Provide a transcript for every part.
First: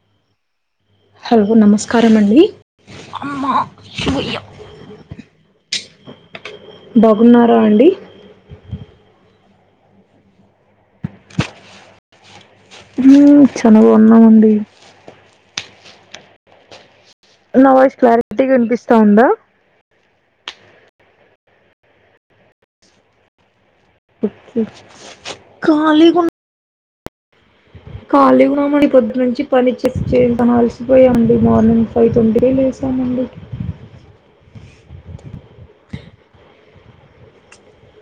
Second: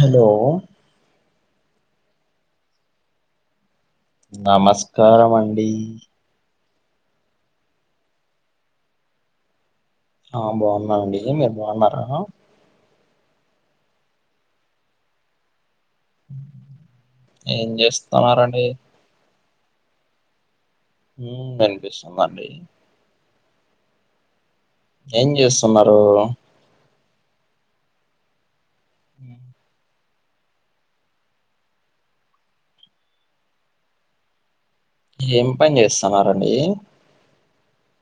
Hello hello నమస్కారమ అండి నమస్కారం అండి బాగున్నారా అండి ఆ బాగున్నండి మీరు బాగున్నారా మ్మ్ [inaudible] ఉన్నామండి ఏం నా వాయిస్ క్లారిటీగా చేస్తున్నారండి వినిపిస్తాందా మ్మ్ వినిపిస్తుందండి ఏం చేస్తున్నారు ఖాళీగా ఉ ఖాళీగా [inaudible] పొద్దు నుంచి ఇప్పటి నించే [inaudible] అలిసిపోయానండి మార్నింగ్ ఫైవ్ ట్వంటీకే లేసామండి ఏం పని చేస్తన్నారండి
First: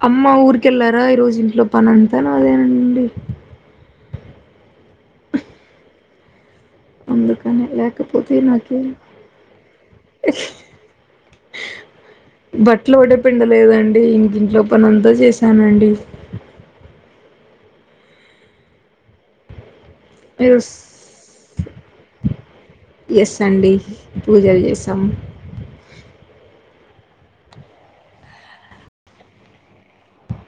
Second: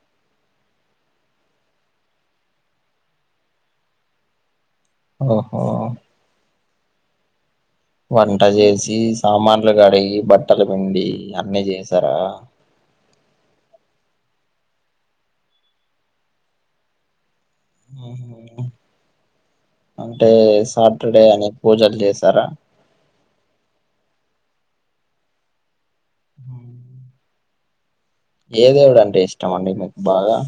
అమ్మ ఊరికెళ్ళారా ఈ రోజు ఇంట్లో పనంతా నాదేనండి ఓహో అందుకనే [inaudible] వంట నాకే చేసి, సామాన్లు కడిగి, బట్టలు పిండి అన్నీ చేసారా బట్లు ఒకటే పిండలేదండి ఇంక ఇంట్లో పనంతా చేశానండి అంటే ఎస్ సాటర్డే అని పూజలు చేసారా ఎస్ అండి పూజలు చేసాము మ్మ్ ఏ దేవుడంటే ఇష్టం అండి మీకు బాగా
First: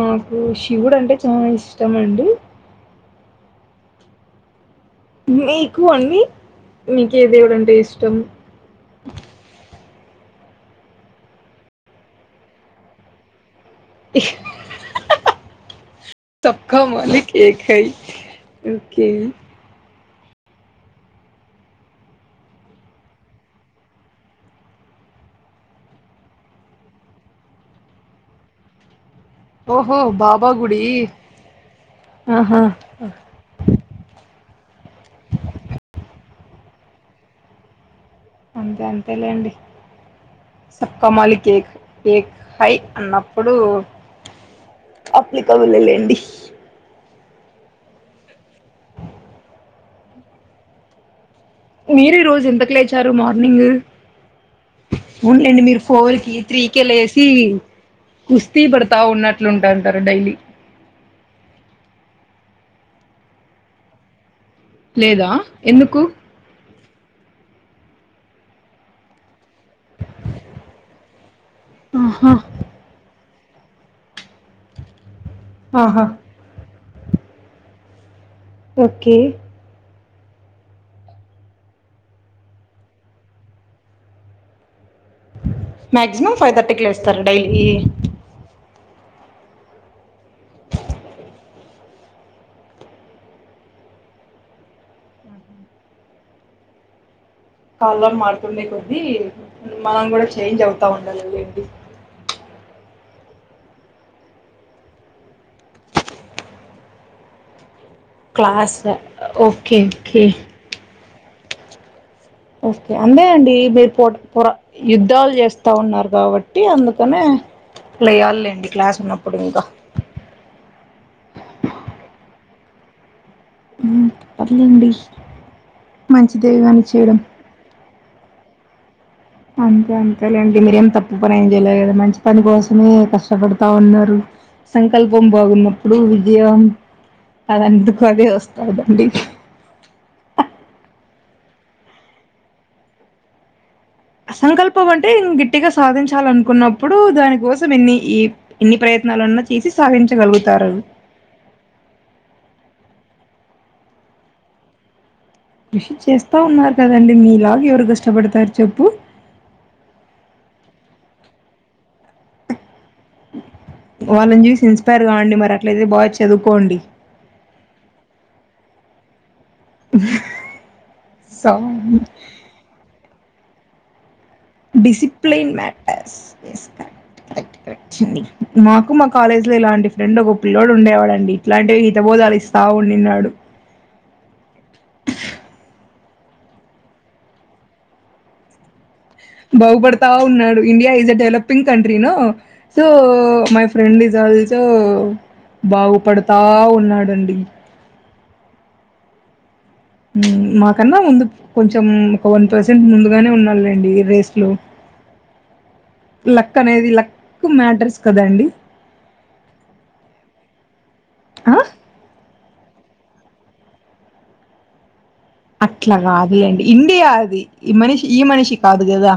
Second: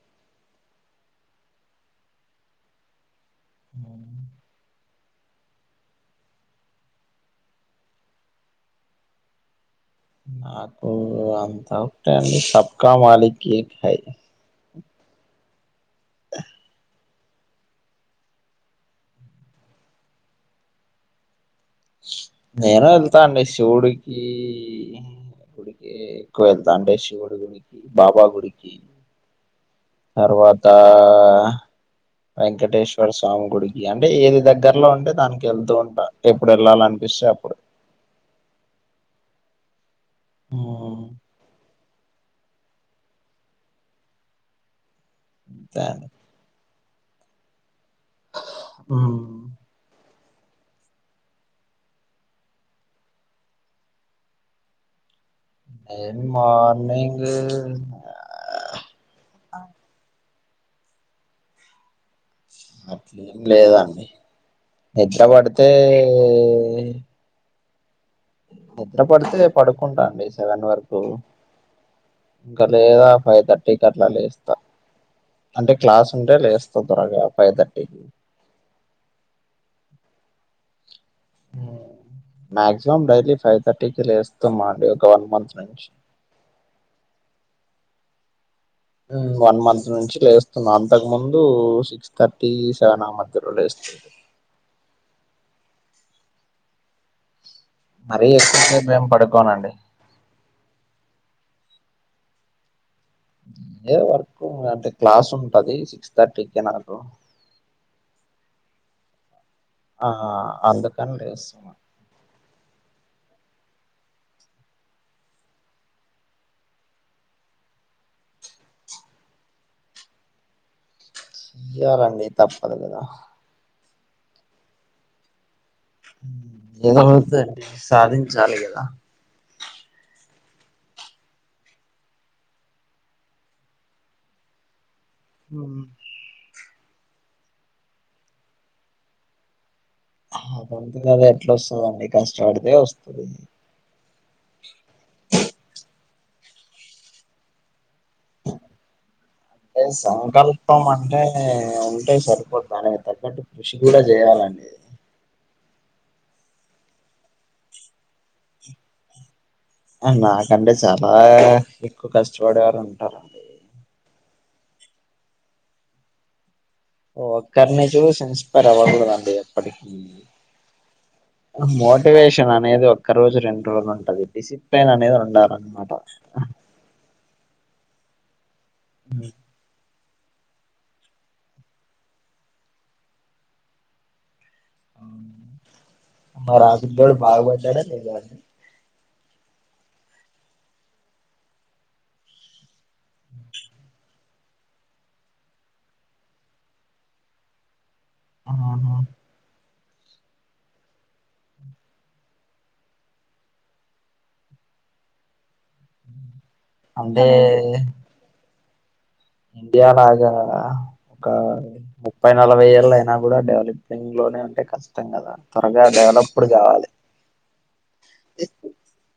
నాకు శివుడు అంటే చాలా ఇష్టం అండి మ్మ్ మీకు అండి మీకు ఏ దేవుడంటే ఇష్టం నాకు అంతా [unintelligible] సబ్కా మాలికకి హై ఇహ్ సబ్కా మాలిక్ కి ఏక్ హై నేను వెళ్తా అండి శివుడికి [inaudible] శివుని గుడికి, బాబా గుడికి ఓహో బాబా తర్వాత గుడి ఆహా వెంకటేశ్ స్వామి గుడికి అంటే ఏది దగ్గరలో ఉంటే దానికి వెళ్తూ ఉంటా ఎప్పుడు వెళ్ళాలనిపిస్తే అప్పుడు అంతే అంతేలేండి హ్మ్. సబ్కా మాలికేక్ ఏక్ హై అన్నప్పుడు అప్లి అంతే [unintelligible] అండి. లేండి మ్మ్ మీరు ఈ రోజు ఎంతకు లేచారు మార్నింగ్ అవునులేండి మీరు ఫోర్ నేను కి త్రీ కే మార్నింగ్ లేసి కుస్తీ పడతా ఉన్నట్లుంటాంటారు కదా డైలీ అట్లేం లేదండి నిద్ర లేదా పడితే ఎందుకు నిద్ర పడితే పడుకుంటా అండి సెవెన్ వరకు ఆహా ఇంకా లేదా ఫైవ్ థర్టీకి అట్ల లేస్తా అంటే ఆహా క్లాస్ ఉంటే లేస్తా తొందరగా ఫైవ్ థర్టీకి ఓకే మాక్సిమం డైలీ ఫైవ్ థర్టీకే లేస్తామండి ఒక వన్ మంత్ నుంచి మ్యాక్సిమం ఫైవ్ థర్టీకి లేస్తారు డైలీ మ్మ్ వన్ మంత్ నుంచి లేస్తున్నా అంతకు ముందు సిక్స్ థర్టీ, సెవన్ ఆ మధ్యలో లేస్తా ఆహ కాలం మరీ మారుతుండే ఎక్కువసేపు కొద్దీ ఏం పడుకోనండి మనం కూడా చేంజ్ అవుతా ఉండాల లేండి ఇదే వర్క్ అంటే క్లాస్ ఉంటది సిక్స్ థర్టీకి నాకు క్లాసా ఓకే ఆ ఓకే ఆ అందుకని లేస్తున్న ఓకే అందే అండి మీరు పోరా యుద్ధాలు చేస్తా ఉన్నారు కాబట్టి అందుకనే లేయాలేండి క్లాస్ ఉన్నప్పుడు ఇంకా చెయ్యాలండి తప్పదు కదా ఉమ్ పర్లేండి మంచిదే గాని ఏదో చేయడం. ఒకతి అండి సాధించాలి కదా అంతే అంతే లేండి మీరేం తప్పు పని ఏం చేయలే కదా మంచి పని కోసమే కష్టపడతా ఉన్నారు సంకల్పం బాగున్నప్పుడు విజయం అదంతకు అదే వస్తాదండి అదంతకు అది ఎట్లా వస్తాదండీ కష్టపడితే వస్తది అసంకల్పం అంటే గిట్టిగా సాధించాలనుకున్నప్పుడు దానికోసం ఎన్ని ఈ ఎన్ని ప్రయత్నాలన్నా చేసి సాధించగలుగుతారు ఆ అది ఉంటే సరిపోద్దా దానికి తగ్గట్టు కృషి కూడా చెయ్యాలండి కృషి చేస్తా ఉన్నారు కదండి మీలాగ ఎవరు కష్టపడతారు చెప్పు నాకంటే చాలా ఎక్కువ కష్టపడేవారు ఉంటారు వాళ్ళని చూసి ఇన్స్పైర్ కాండి మరి అట్లయితే బాగ చదువుకోండి ఒకరిని చూసి ఇన్స్పైర్ అవ్వకూడదండి ఎప్పటికి సో మోటివేషన్ అనేది ఒక్క రోజు రెండు రోజులు ఉంటది డిసిప్లిన్ అనేది డిసిప్లైన్ ఉండాలనమాట మ్యాటర్స్ ఎస్ కరెక్ట్ కరెక్ట్ అండి మాకు ఉమ్. కాలేజ్‌లో ఇలాంటి ఫ్రెండు ఒక పిల్లోడు ఉండేవాడండి ఇట్లాంటివే హితబోధాలు ఇస్తా ఉండిన్నాడు మరి ఆ పిల్లోడు బాగుపడ్డాడా లేదా బాగుపడతా ఉన్నాడు India is a developing country నా so my friend is also బాగుపడతా ఉన్నాడండి ఆహా ఉమ్మ్ మాకన్నా ముందు కొంచెం ఒక వన్ పర్సెంట్ ముందుగానే ఉన్నలేండి రేస్‌లో లక్ అనేది లక్ అంటే మ్యాటర్స్ కదండి ఇండియా లాగా ఏమన్నా ఒక ఆ ముప్పై నలభై ఏళ్ళు అయినా కూడా డెవలపింగ్ లోనే ఉంటే కష్టం కదా త్వరగా అట్లా కాదు డెవలప్డ్ అండి కావాలి ఇండియా అది ఈ మనిషి ఈ మనిషి కాదు కదా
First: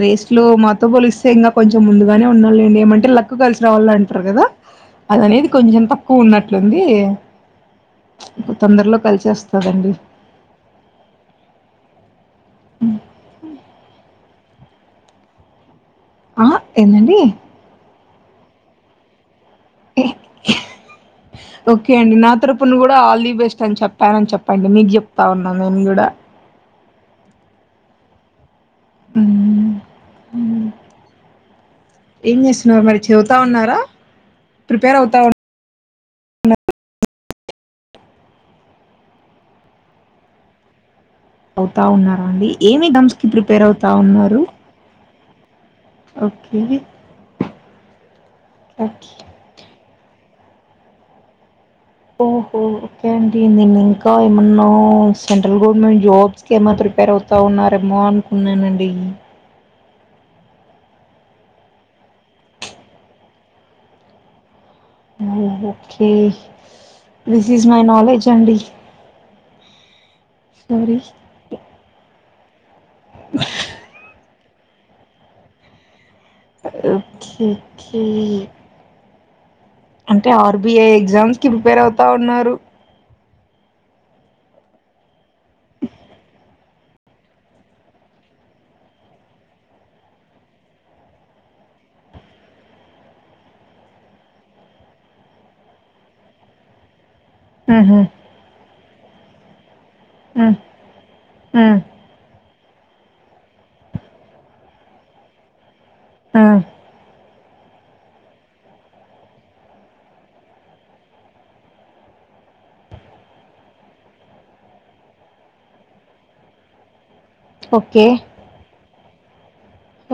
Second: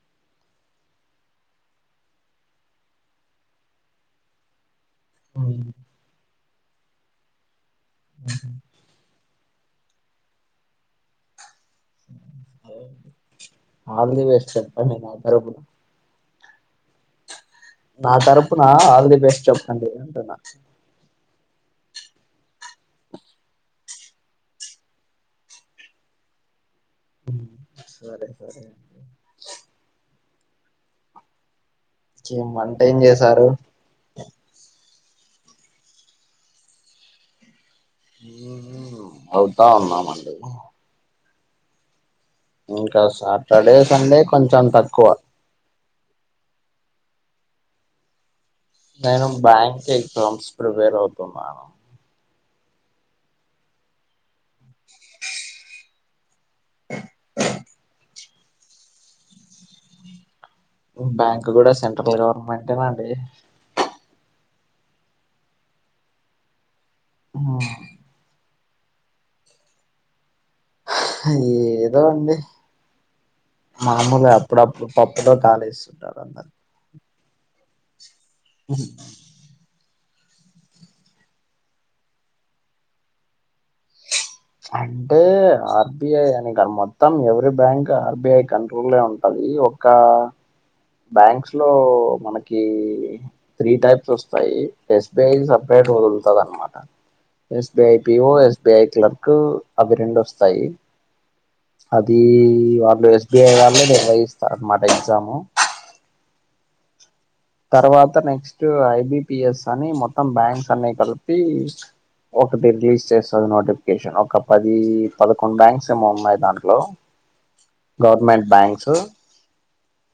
రేస్‌లో మాతో పోలిస్తే ఇంకా కొంచెం ముందుగానే ఉన్నాడ లేండి ఏమంటే లక్ కలిసి రావాల అంటారు కదా అదనేది కొంచెం తక్కువ ఉన్నట్లుంది తొందరలో కలిసి వస్తదండి ఆల్ ది బెస్ట్ చెప్పండి నా తరపున ఆ ఏందండి నా తరపున ఆల్ ది బెస్ట్ చెప్పండి అంటున్నా ఓకే అండి నా తరపున కూడా ఆల్ ది బెస్ట్ అని చెప్పానని చెప్పండి మీకు చెప్తా ఉన్నా నేను కూడా ఉమ్ సరే సరే మ్మ్. మ్మ్. ఏం ఇంకేం వంట చేస్తున్నారు ఏం మరి చదువుతా చేశారు ఉన్నారా ప్రిపేర్ అవుతా ఉ మ్ అవుతా ఉన్నామండి అవుతా ఉన్నారండి ఏమి ఎగ్జామ్స్ కి ప్రిపేర్ అవుతా ఉన్నారు కానీ తక్కువ ఓకే ఓకే. నేను బ్యాంక్ ఎగ్జామ్స్ ప్రిపేర్ అవుతున్నాను ఓహో ఓకే అండి నేను ఇంకా ఏమన్నా సెంట్రల్ గవర్నమెంట్ జాబ్ ఎగ్జామ్స్ కేమో ప్రిపేర్ అవుతా ఉన్నారేమో అనుకున్నానండి బ్యాంక్ కూడా సెంట్రల్ గవర్నమెంటేనండి మ్ okay this is my knowledge అండి సురేష్ ఏదో అండి మామూలు కాద్ ఇప్పుడుప్పుడు పప్పులో కాలేస్తుంటారు అన్నారు ఒకే ఒకే ఉహు అంటే ఆర్బిఐ ఎగ్జామ్స్ కి ప్రిపేర్ అవుతా ఉన్నారు చాన్ అంటే ఆర్బిఐ అని కాదు మొత్తం ఎవరి బ్యాంక్ ఆర్బిఐ కంట్రోల్ ఉంటది ఇకా బ్యాంక్స్ లో మనకి త్రీ టైప్స్ వస్తాయి ఎస్బిఐ సపరేట్ గా వదులుతంది అనమాట ఎస్బిఐ మ్హూ, పిఓ ఎస్బిఐ క్లర్క్ అవి రెండు మ్, వస్తాయి మ్, అది వాళ్ళు ఎస్బిఐ వాళ్ళే నిర్వహిస్తారు అనమాట ఎగ్జాము ఆ తర్వాత నెక్స్ట్ ఐబిపిఎస్ అని మొత్తం బ్యాంక్స్ అన్ని కలిపి ఒకటి రిలీజ్ చేస్తది నోటిఫికేషన్ ఒక పది పదకొండు బ్యాంక్స్ ఏమో ఉన్నాయి దాంట్లో ఓ గవర్నమెంట్ బ్యాంక్స్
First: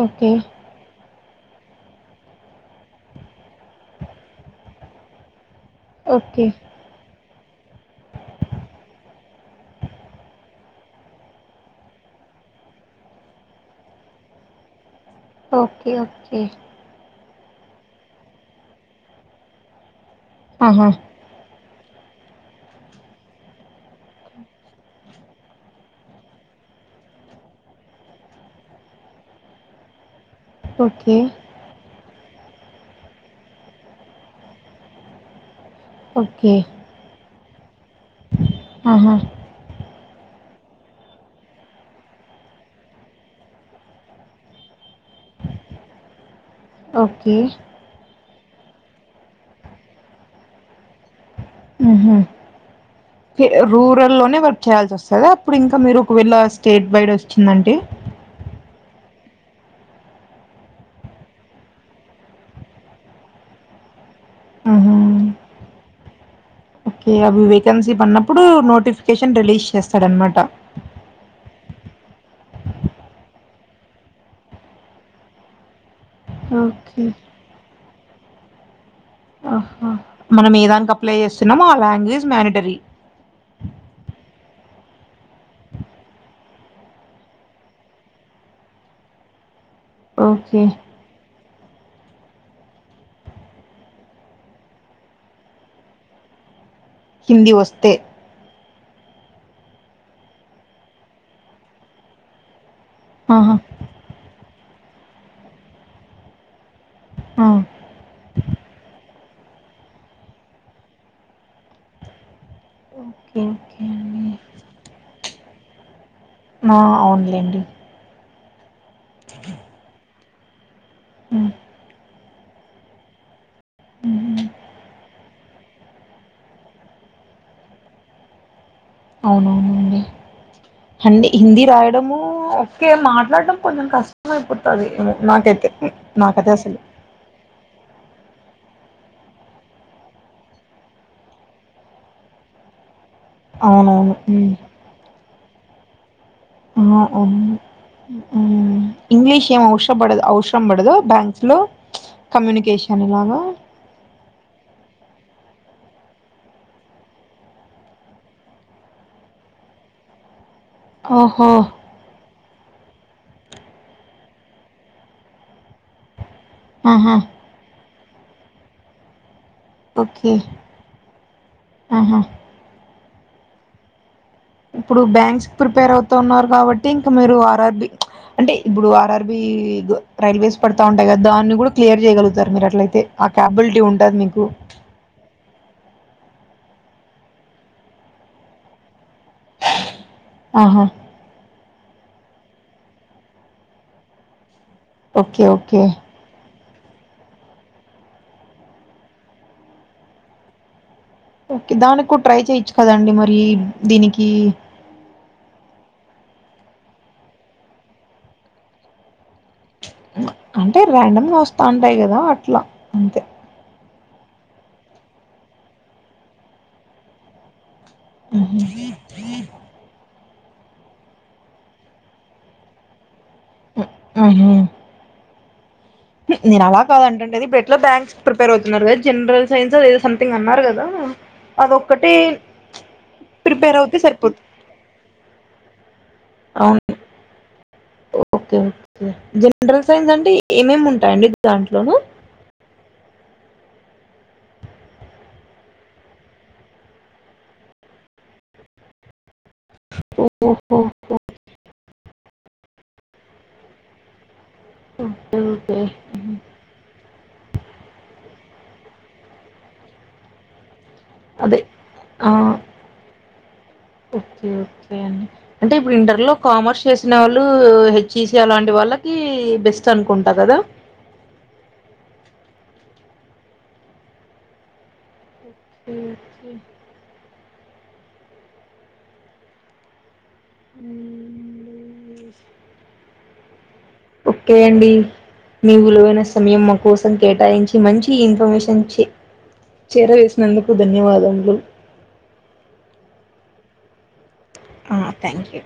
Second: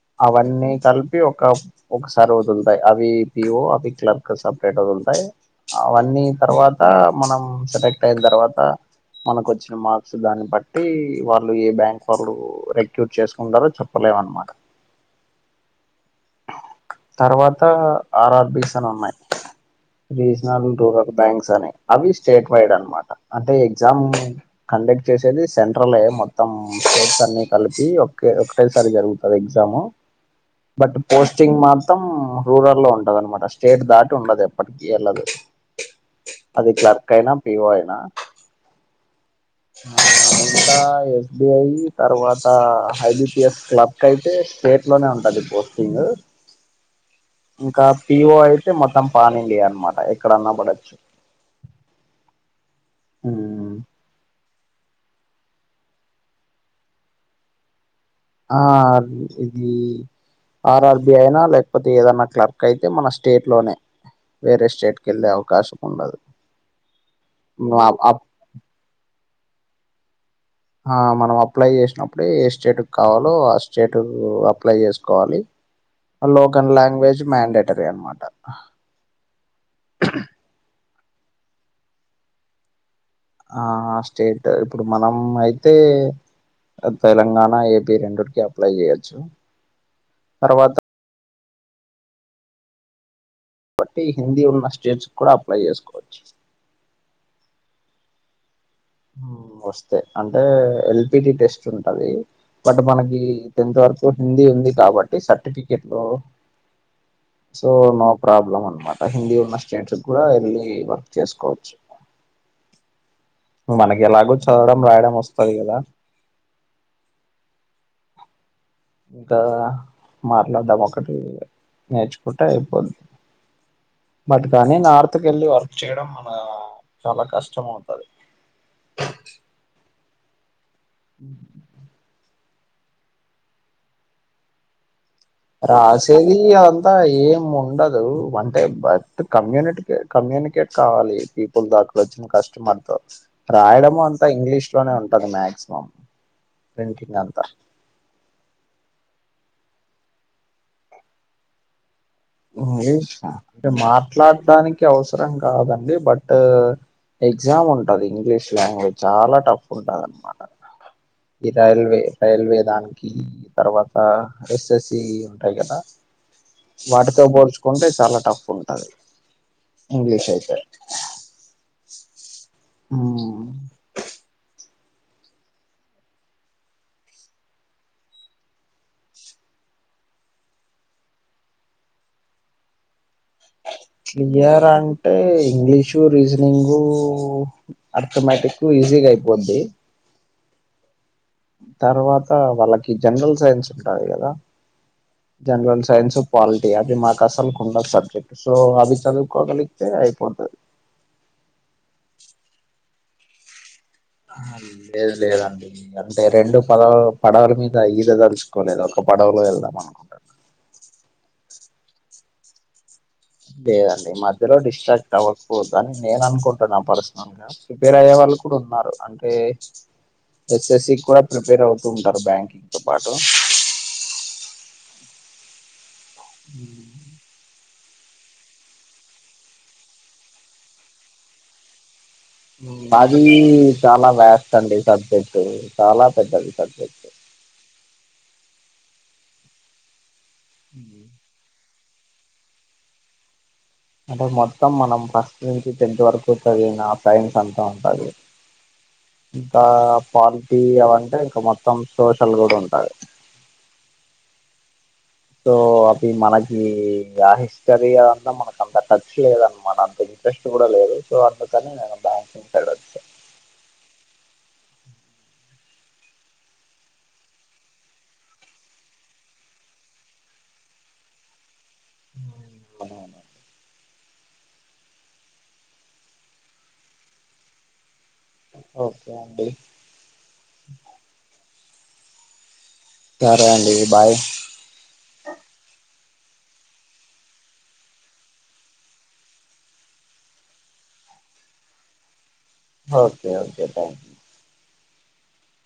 ఓకే అవన్నీ కలిపి ఒక ఒకసారి వదులుతాయి అవి పిఓ అవి క్లర్క్ సపరేట్ వదులుతాయి అవన్నీ ఓకే తర్వాత ఆ మనం సెలెక్ట్ అయిన తర్వాత మనకొచ్చిన మార్క్స్ దాన్ని బట్టి వాళ్ళు ఏ బ్యాంక్ వాళ్ళు రెక్యూట్ చేసుకుంటారో చెప్ప తెలీదు అన్మాట ఓకే ఓకే తర్వాత ఆర్ఆర్బిస్ అని ఉన్నాయి రీజనల్ ఆహా రూరల్ బ్యాంక్స్ అని అవి స్టేట్ వైడ్ అనమాట అంటే ఎగ్జామ్ కండక్ట్ చేసేది సెంట్రలే మొత్తం స్టేట్స్ అన్ని కలిపి ఒక ఒకటేసారి జరుగుతుంది అది ఎగ్జాము ఓకే స్ంగ్ మాత్రం రూరల్ లో ఉంటద అనమాట స్టేట్ దాటి ఉండదు ఎప్పటికి వెళ్ళదు ఓకే అది క్లర్క్ అయిన పిఓ అయినా ఆహా ఆ ఇంకా ఎస్బిఐ తర్వాత హైబిపిఎస్ క్లర్క్ అయితే స్టేట్ లోనే ఉంటది పోస్ట్ తుంది ఓకే ఇంకా పిఓ అయితే మొత్తం పానిండియా అనమాట ఎక్కడన్నా పడచ్చు ఊహు ఏ రూరల్ లోనే పడ్ చేయాల్సి వస్తుంది అప్పుడు ఇంకా మీరు ఒకవేళ స్టేట్ వైడ్ వచ్చిందంటే ఆ ఆది ఇది ఆర్ఆర్బి అయినా లేకపోతే ఏదన్నా క్లర్క్ అయితే మన స్టేట్ లోనే వేరే ఆహా స్టేట్ కి ఎళ్ళే అవకాశం ఉండదు ఓకే అవి వేకెన్సీ పడినప్పుడు నోటిఫికేషన్ రిలీజ్ చేస్తాడన్నమాట ఆ మనం అప్లై చేసినప్పుడే ఏ స్టేట్ కి కావాలో ఆ స్టేట్ కి అప్లై చేసుకోవాలి లోకల్ ఓకే లాంగ్వేజ్ మ్యాండేటరీ అనమాట ఆహ మనం ఏదానికి అప్లై చేస్తున్నాం ఆ లాంగ్వేజ్ మ్యానిటరీ ఆ స్టేట్ ఇప్పుడు మనం అయితే తెలంగాణ ఏపీ రెండిటికి అప్లై చెయచ్చు ఓకే తర్వాత కాబట్టి హిందీ ఉన్న స్టేట్స్ కూడా అప్లై చేసుకోవచ్చు హిందీ వస్తే వస్తే అంటే ఎల్పిటి టెస్ట్ ఉంటది బట్ మనకి ఆహా టెన్త్ వరకు సో హిందీ ఉంది కాబట్టి సర్టిఫికెట్టూ ఆ సో నాకు ప్రాబ్లం అనమాట హిందీ ఉన్న స్టేంట్స్ కూడా ఎళ్లీ వర్క్ చేసుకోవచ్చు ఓకే ఓకే మనకి అండి ఎలాగూ చదవడం రాయడం వస్తది కదా ఆ అవునులేండి అంతే కదా మార్లాడం ఒకటి ఉమ్, నేర్చుకుంటే అయిపోద్ది ఉమ్. బట్ కాని నార్త్ కెళ్ళి వర్క్ చేయడం మన చాలా కష్టం అవుతుది అవునవునండి అంటె హిందీ రాయడమూ ఒకే మాట్లాడడం కొంచెం కష్టం అయిపోతాది నాకు రాసేది అదంతా ఏమీ ఉండదు అంటే బట్ కమ్యూనిటీ కమ్యూనికేట్ కావాలి పీపుల్ దాకాలో వచ్చి కష్టమనుకోవచ్చు రాయడము అవునవును అంతా ఉమ్ ఇంగ్లీష్ లోనే ఉంటది మాక్సిమం ఆ ప్రింటింగ్ అంతా అవును మ్ ఇంగ్లీష్ ఏం అవసర పడదు అవసరం పడదా బ్యాంక్స్ లో కమ్యూనికేషన్ ఇలాగా అంటే మాట్లాడడాానికి అవసరం కాదండి బట్ ఎగ్జామ్ ఉంటది ఇంగ్లీష్ లాంగ్వేజ్ చాలా టఫ్ ఉంటాదనమాట ఓహో ఈ రైల్వే రైల్వే దానికి తర్వాత ఎస్ఎస్సి ఉంటాయి కదా ఆహా వాటితో పోల్చుకుంటే చాలా టఫ్ ఉంటది ఇంగ్లీష్ ఓకే అయితే ఆహా మ్ ఇప్పుడు బ్యాంక్స్ ప్రిపేర్ అవుతూ ఉన్నారు కాబట్టి ఇంకా మీరు ఆర్ఆర్బి అంటే ఇప్పుడు ఆర్ఆర్బి రైల్వేస్ పడతా ఉంటాయి కదా దాన్ని కూడా క్లియర్ చేయగలుగుతారు మీరు అట్లయితే ఆ క్యాపబిలిటీ ఉంటుంది మీకు క్లియర్ అ అంటే ఇంగ్లీషు రీజనింగు అర్థమటిక్ ఈజీగా అయిపోద్ది ఆహా తర్వాత వాళ్ళకి జనరల్ సైన్స్ ఉంటాది కదా okay okay general science quality అవి మాకు అసలు కుండ సబ్జెక్ట్ సో అవి చదువుకోగలిగితే అయిపోతాది ఓకే దానికి కూడా ట్రై చేయచ్చు కదండి మరి దీనికి ఆ లేదు లేదు లేదండి అంటే రెండు పడవులు పడవల మీద ఈద తలుచుకోలేదు ఒక పడవలో వెళ్దామ అంటే ర్యాండమ్గా వస్తా ఉంటాయి కదా అట్లా అంతే లేదండి మధ్యలో డిస్ట్రాక్ట్ అవ్వకపోదు అని నేను అనుకుంటున్నా పర్సనల్ గా ప్రిపేర్ అయ్యే వాళ్ళు కూడా మ్మ్. ఉన్నారు అంటే ఎస్ఎస్సి కూడా ప్రిపేర్ అవుతూ ఉంటారు బ్యాంకింగ్ తో పాటు ఆహా నేను అలా కాద అంటండి అది బ ఇట్లా బ్యాంక్స్ ప్రిపేర్ అవుతున్నారు కదా జనరల్ సైన్స్ ఎదో సంథింగ్ అన్నారు కదా అదొక్కటి అది మీ ప్రిపేర్ అవుతే చాలా సరిపోద్ది బ్యాస్ట్ అండి సబ్జెక్ట్ చాలా పెద్దది అవును సబ్జెక్ట్ ఓకే జనరల్ సైన్స్ అంటే ఏమేమి ఉంటాయండి దాంట్లోను అంటే మొత్తం మనం ఫస్ట్ నుంచి టెన్త్ వరకు చదిన సైన్స్ అంతా ఉంటది ఇంకా ఓహో పాలిటీ అవంటే ఇంకా మొత్తం సోషల్ గుడ ఉంటది ఓకే తో ఓకే అది మనకి రా [unintelligible] సదిగాదంతా మనకు అంత ఖర్చు లేదనమాట అంత ఇంట్రెస్ట్ కూడా లేదు అదే నే ఆ బ్యాంకింగ్ కతే [unintelligible] ఓకే ఓకే అండి అంటే ఇప్పుడు ఇంటర్ లో కామర్స్ చేసిన వాళ్ళు హెచ్ఈసి అలాంటి వాళ్ళకి బెస్ట్ అనుకుంటా కదా అదద [unintelligible] ఓకే ఓకే అండి మ్మ్. సరే అండి బాయ్ ఓకే అండి మీ విలువైన సమయం మా కోసం కేటాయించి మంచి ఇన్ఫర్మేషన్ చే చేరవేసినందుకు ధన్యవాదములు okay okay thank you thank you